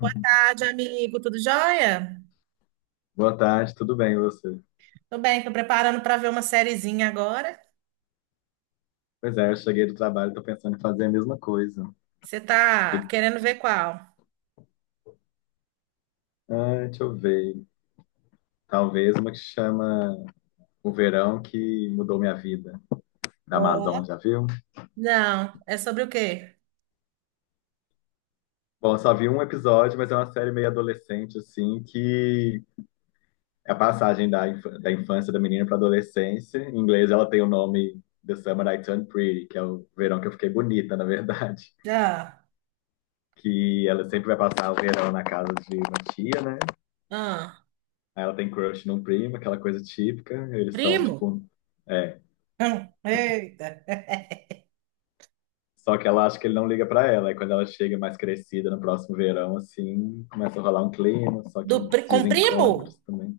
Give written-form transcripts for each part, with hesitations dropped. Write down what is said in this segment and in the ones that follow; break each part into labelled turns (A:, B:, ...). A: Boa tarde, amigo. Tudo jóia?
B: Boa tarde, tudo bem, e você?
A: Tô bem, tô preparando para ver uma sériezinha agora.
B: Pois é, eu cheguei do trabalho, e tô pensando em fazer a mesma coisa.
A: Você tá querendo ver qual?
B: Ah, deixa eu ver. Talvez uma que chama O Verão que Mudou Minha Vida, da Amazon,
A: Ó.
B: já viu?
A: Não, é sobre o quê?
B: Bom, eu só vi um episódio, mas é uma série meio adolescente, assim, que é a passagem da infância da menina para adolescência. Em inglês, ela tem o nome The Summer I Turned Pretty, que é o verão que eu fiquei bonita, na verdade.
A: Já.
B: Que ela sempre vai passar o verão na casa de uma tia, né?
A: Ah,
B: Aí ela tem crush num primo, aquela coisa típica. Eles são,
A: primo?
B: tipo, é.
A: Eita.
B: Só que ela acha que ele não liga pra ela. Aí quando ela chega mais crescida no próximo verão, assim, começa a rolar um clima, só que uns
A: Com primo?
B: desencontros também.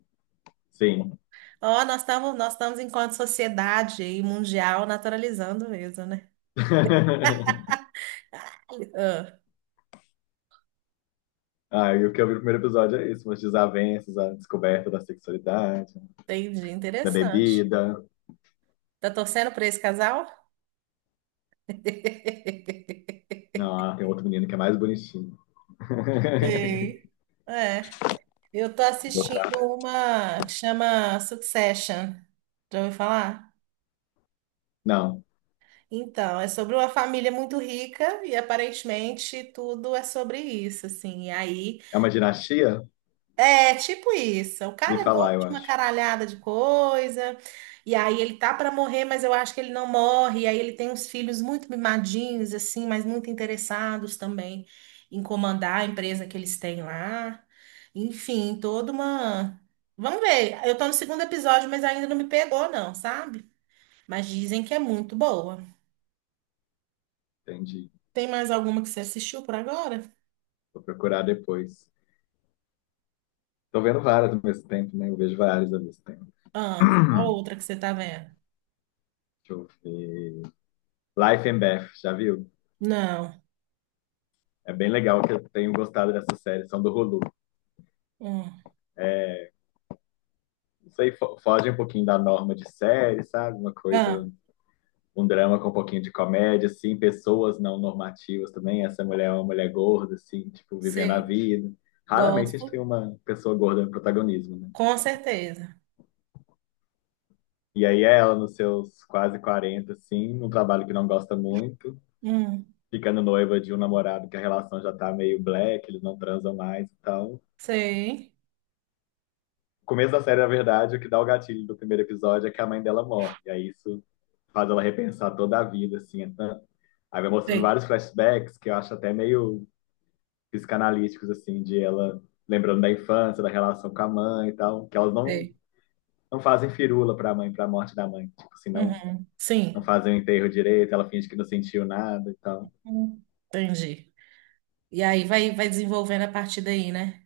B: Sim.
A: Ó, nós estamos enquanto sociedade e mundial naturalizando mesmo, né? Ah,
B: Ah, e o que eu vi no primeiro episódio é isso, umas desavenças, a descoberta da sexualidade,
A: entendi,
B: da
A: interessante.
B: bebida.
A: Tá torcendo para esse casal?
B: Não, ah, tem outro menino que é mais bonitinho.
A: Sei. É. Eu tô
B: Gostar,
A: assistindo
B: né?
A: uma que chama Succession. Já ouviu falar?
B: Não.
A: Então, é sobre uma família muito rica e aparentemente tudo é sobre isso, assim. E aí
B: É uma dinastia?
A: é, tipo isso. O
B: Vi
A: cara é dono
B: falar, eu
A: de uma
B: acho.
A: caralhada de coisa, e aí ele tá pra morrer, mas eu acho que ele não morre. E aí ele tem uns filhos muito mimadinhos, assim, mas muito interessados também em comandar a empresa que eles têm lá. Enfim, toda uma. Vamos ver. Eu tô no segundo episódio, mas ainda não me pegou, não, sabe? Mas dizem que é muito boa.
B: Entendi.
A: Tem mais alguma que você assistiu por agora?
B: Vou procurar depois. Tô vendo várias ao mesmo tempo, né? Eu vejo várias ao mesmo tempo.
A: Ah, qual outra que você tá vendo?
B: Deixa eu ver. Life and Beth, já viu?
A: Não.
B: É bem legal, que eu tenho gostado dessa série, são do Hulu.
A: Hum.
B: Isso aí foge um pouquinho da norma de série, sabe? Uma
A: Ah,
B: coisa, um drama com um pouquinho de comédia, assim, pessoas não normativas também. Essa mulher é uma mulher gorda, assim, tipo, vivendo a
A: sei.
B: vida. Raramente a gente
A: Gosto.
B: tem uma pessoa gorda no protagonismo, né?
A: Com certeza.
B: E aí ela, nos seus quase 40, assim, num trabalho que não gosta muito,
A: Hum,
B: ficando noiva de um namorado que a relação já tá meio black, eles não transam mais, então.
A: sei.
B: O começo da série, na verdade, o que dá o gatilho do primeiro episódio é que a mãe dela morre. E aí isso faz ela repensar toda a vida, assim, então. Aí vai mostrando
A: Sei,
B: vários flashbacks que eu acho até meio psicanalíticos, assim, de ela lembrando da infância, da relação com a mãe e tal, que elas não,
A: sei.
B: não fazem firula pra mãe, pra morte da mãe. Tipo assim, não,
A: Uhum.
B: não
A: Sim.
B: fazem o enterro direito, ela finge que não sentiu nada e tal.
A: Entendi. E aí vai, vai desenvolvendo a partir daí, né?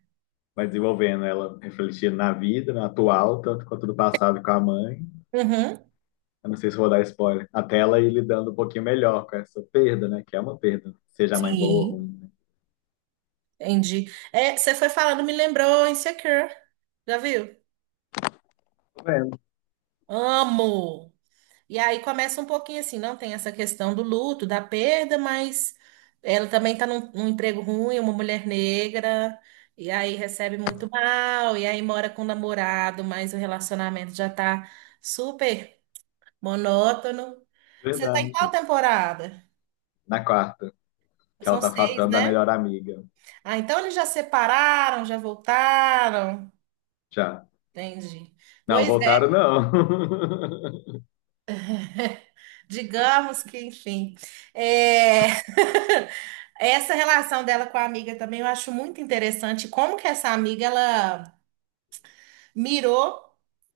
B: Vai desenvolvendo ela refletindo na vida, no atual, tanto quanto no passado com a mãe.
A: Uhum.
B: Eu não sei se vou dar spoiler. Até ela ir lidando um pouquinho melhor com essa perda, né? Que é uma perda, seja a mãe boa ou
A: Sim,
B: ruim.
A: entendi. É, você foi falando, me lembrou Insecure. Já viu?
B: Né? É,
A: Amo! E aí começa um pouquinho assim, não tem essa questão do luto, da perda, mas ela também está num emprego ruim, uma mulher negra, e aí recebe muito mal, e aí mora com o namorado, mas o relacionamento já tá super monótono. Você tá em qual
B: verdade.
A: temporada?
B: Na quarta, que ela
A: São
B: tá
A: seis,
B: afastando da
A: né?
B: melhor amiga.
A: Ah, então eles já separaram, já voltaram.
B: Já.
A: Entendi.
B: Não,
A: Pois é,
B: voltaram não.
A: digamos que, enfim. É... Essa relação dela com a amiga também eu acho muito interessante. Como que essa amiga ela mirou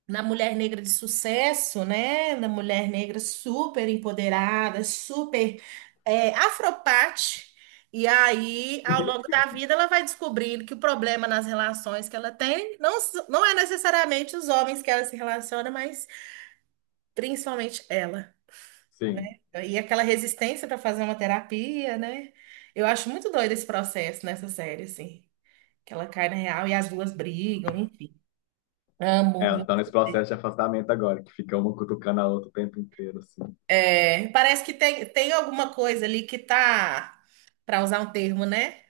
A: na mulher negra de sucesso, né? Na mulher negra super empoderada, super é, afropate. E aí, ao longo da vida, ela vai descobrindo que o problema nas relações que ela tem não é necessariamente os homens que ela se relaciona, mas principalmente ela,
B: Sim.
A: né? E aquela resistência para fazer uma terapia, né? Eu acho muito doido esse processo nessa série, assim. Que ela cai na real e as duas brigam, enfim.
B: É,
A: Amo,
B: elas
A: viu?
B: estão nesse processo de afastamento agora, que fica uma cutucando a outra o tempo inteiro, assim.
A: É, parece que tem, alguma coisa ali que tá, para usar um termo, né?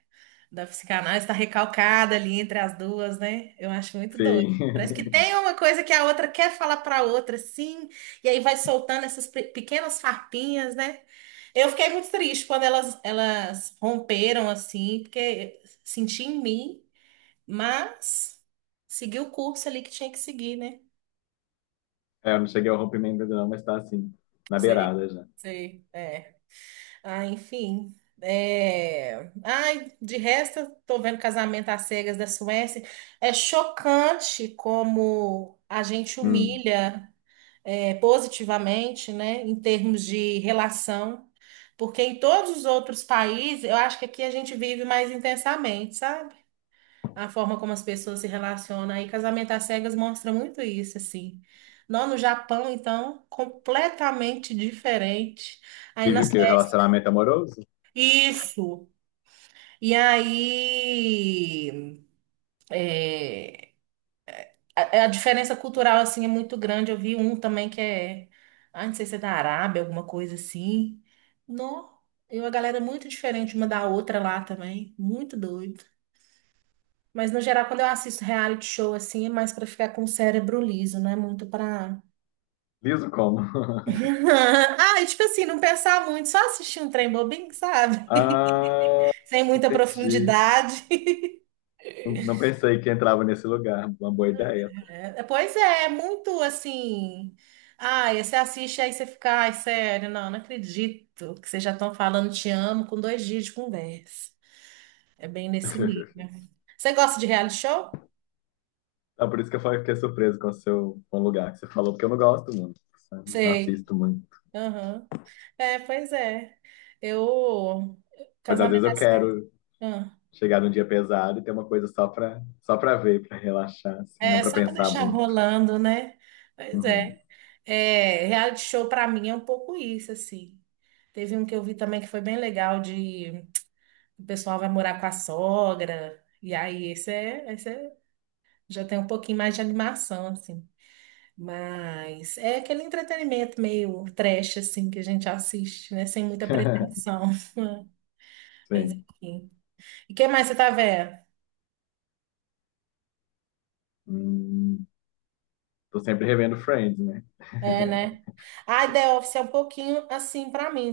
A: Da psicanálise está recalcada ali entre as duas, né? Eu acho muito doido.
B: Sim.
A: Parece que tem uma coisa que a outra quer falar para a outra, sim, e aí vai soltando essas pequenas farpinhas, né? Eu fiquei muito triste quando elas romperam assim, porque senti em mim, mas segui o curso ali que tinha que seguir, né?
B: É, eu não cheguei ao rompimento ainda não, mas tá assim, na
A: Sei,
B: beirada já.
A: sei. É. Ah, enfim. É... Ai, de resto, tô vendo Casamento às Cegas da Suécia. É chocante como a gente
B: Hum.
A: humilha é, positivamente, né, em termos de relação, porque em todos os outros países, eu acho que aqui a gente vive mais intensamente, sabe? A forma como as pessoas se relacionam. Aí Casamento às Cegas mostra muito isso, assim. Não, no Japão, então, completamente diferente. Aí na
B: Vive o quê? O
A: Suécia.
B: relacionamento amoroso?
A: Isso. E aí, é, a diferença cultural, assim, é muito grande. Eu vi um também que é, ah, não sei se é da Arábia, alguma coisa assim. Não, e uma galera é muito diferente uma da outra lá também, muito doido. Mas, no geral, quando eu assisto reality show, assim, é mais pra ficar com o cérebro liso, não é muito pra...
B: Liso como?
A: Ah, e tipo assim, não pensar muito, só assistir um trem bobinho, sabe?
B: Ah,
A: Sem muita
B: entendi.
A: profundidade.
B: Não, não pensei que entrava nesse lugar. Uma boa ideia, tá?
A: É, pois é, é muito assim. Ai, você assiste aí você fica, ai, sério, não, não acredito que vocês já estão falando te amo com 2 dias de conversa. É bem nesse nível. Você gosta de reality show?
B: Ah, por isso que eu fiquei surpreso com o seu com o lugar que você falou, porque eu não gosto muito, sabe? Não
A: Sei.
B: assisto muito.
A: Aham. É, pois é. Eu.
B: Mas às vezes
A: Casamento.
B: eu quero
A: Ah,
B: chegar num dia pesado e ter uma coisa só pra ver, pra relaxar, assim, não
A: é
B: pra
A: só para
B: pensar
A: deixar
B: muito.
A: rolando, né? Pois é.
B: Uhum.
A: É, reality show para mim é um pouco isso, assim. Teve um que eu vi também que foi bem legal de o pessoal vai morar com a sogra. E aí, já tem um pouquinho mais de animação, assim. Mas é aquele entretenimento meio trash, assim, que a gente assiste, né? Sem muita pretensão. Mas
B: Sim.
A: enfim. E o que mais você tá vendo?
B: Hum, Tô sempre revendo Friends, né?
A: É, né? A The Office é um pouquinho assim pra mim,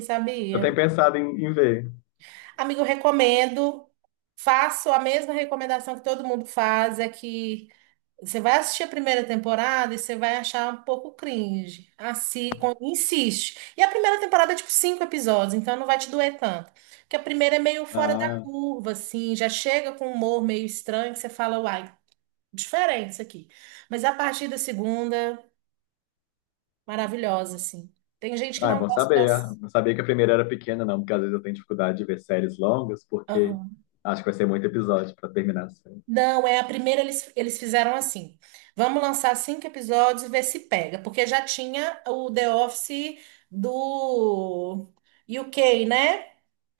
B: Eu tenho
A: sabia?
B: pensado em ver.
A: Amigo, eu recomendo. Faço a mesma recomendação que todo mundo faz, é que você vai assistir a primeira temporada e você vai achar um pouco cringe. Assim, insiste. E a primeira temporada é tipo cinco episódios, então não vai te doer tanto. Porque a primeira é meio fora da
B: Ah.
A: curva, assim, já chega com um humor meio estranho que você fala, uai, diferente isso aqui. Mas a partir da segunda, maravilhosa, assim. Tem gente que
B: Ah, é
A: não
B: bom
A: gosta
B: saber, é.
A: das.
B: Não sabia que a primeira era pequena, não, porque às vezes eu tenho dificuldade de ver séries longas, porque acho que vai ser muito episódio para terminar a série.
A: Não, é a primeira eles fizeram assim. Vamos lançar cinco episódios e ver se pega, porque já tinha o The Office do UK, né?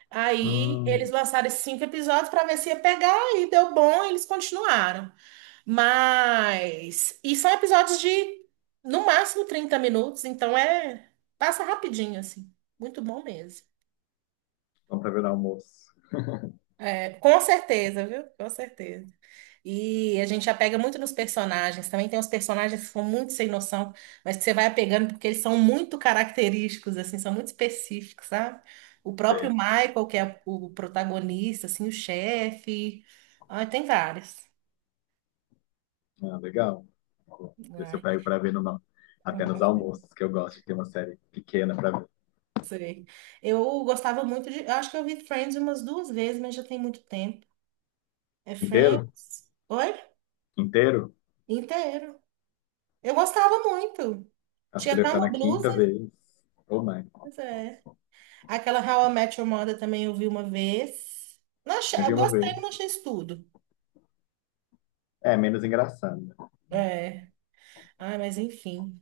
A: Aí eles
B: Hum,
A: lançaram esses cinco episódios para ver se ia pegar e deu bom, eles continuaram. Mas e são episódios de no máximo 30 minutos, então é passa rapidinho assim. Muito bom mesmo.
B: vamos para ver no almoço.
A: É, com certeza, viu? Com certeza. E a gente apega muito nos personagens. Também tem uns personagens que são muito sem noção, mas que você vai apegando porque eles são muito característicos, assim, são muito específicos, sabe? O próprio
B: Sei.
A: Michael, que é o protagonista, assim, o chefe. Ai, tem vários.
B: Ah, legal. Vou ver se eu
A: Ai,
B: pego para ver numa... apenas
A: uhum,
B: almoços, que eu gosto de ter uma série pequena para ver.
A: sei. Eu gostava muito de. Eu acho que eu vi Friends umas duas vezes, mas já tem muito tempo. É
B: Inteiro?
A: Friends? Oi?
B: Inteiro?
A: Inteiro. Eu gostava muito.
B: Acho que
A: Tinha
B: eu devo
A: até
B: estar
A: uma
B: na quinta
A: blusa.
B: vez. Ou mais.
A: Pois é. Aquela How I Met Your Mother também eu vi uma vez. Não achei,
B: Me
A: eu
B: vi uma
A: gostei, mas não achei
B: vez.
A: isso tudo.
B: É, menos engraçado, né?
A: É. Ai, mas enfim.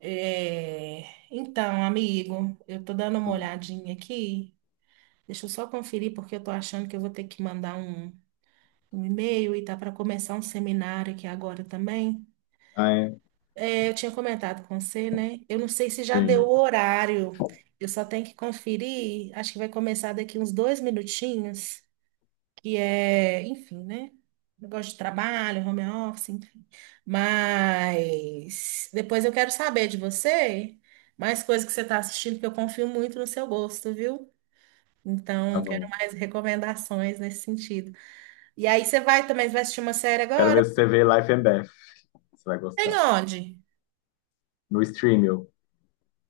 A: É, então, amigo, eu tô dando uma
B: Hum.
A: olhadinha aqui. Deixa eu só conferir, porque eu tô achando que eu vou ter que mandar um e-mail e tá para começar um seminário aqui agora também.
B: Ah, é?
A: É, eu tinha comentado com você, né? Eu não sei se já deu o
B: Sim,
A: horário. Eu só tenho que conferir. Acho que vai começar daqui uns 2 minutinhos. Que é, enfim, né? Negócio de trabalho, home office, enfim. Mas depois eu quero saber de você mais coisas que você está assistindo, que eu confio muito no seu gosto, viu?
B: tá
A: Então, quero
B: bom.
A: mais recomendações nesse sentido. E aí você vai assistir uma série
B: Quero
A: agora?
B: ver se você vê Life and Death. Você vai
A: Tem
B: gostar.
A: onde?
B: No Streamio.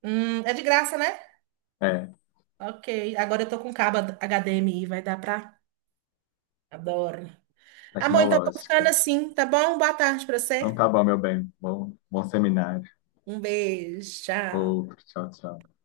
A: É de graça, né?
B: É.
A: Ok. Agora eu tô com cabo HDMI, vai dar pra. Adoro. Amor, então vou ficando
B: Tecnológica.
A: assim, tá bom? Boa tarde pra
B: Então
A: você.
B: tá bom, meu bem. Bom, bom seminário.
A: Um beijo, tchau.
B: Outro. Tchau, tchau.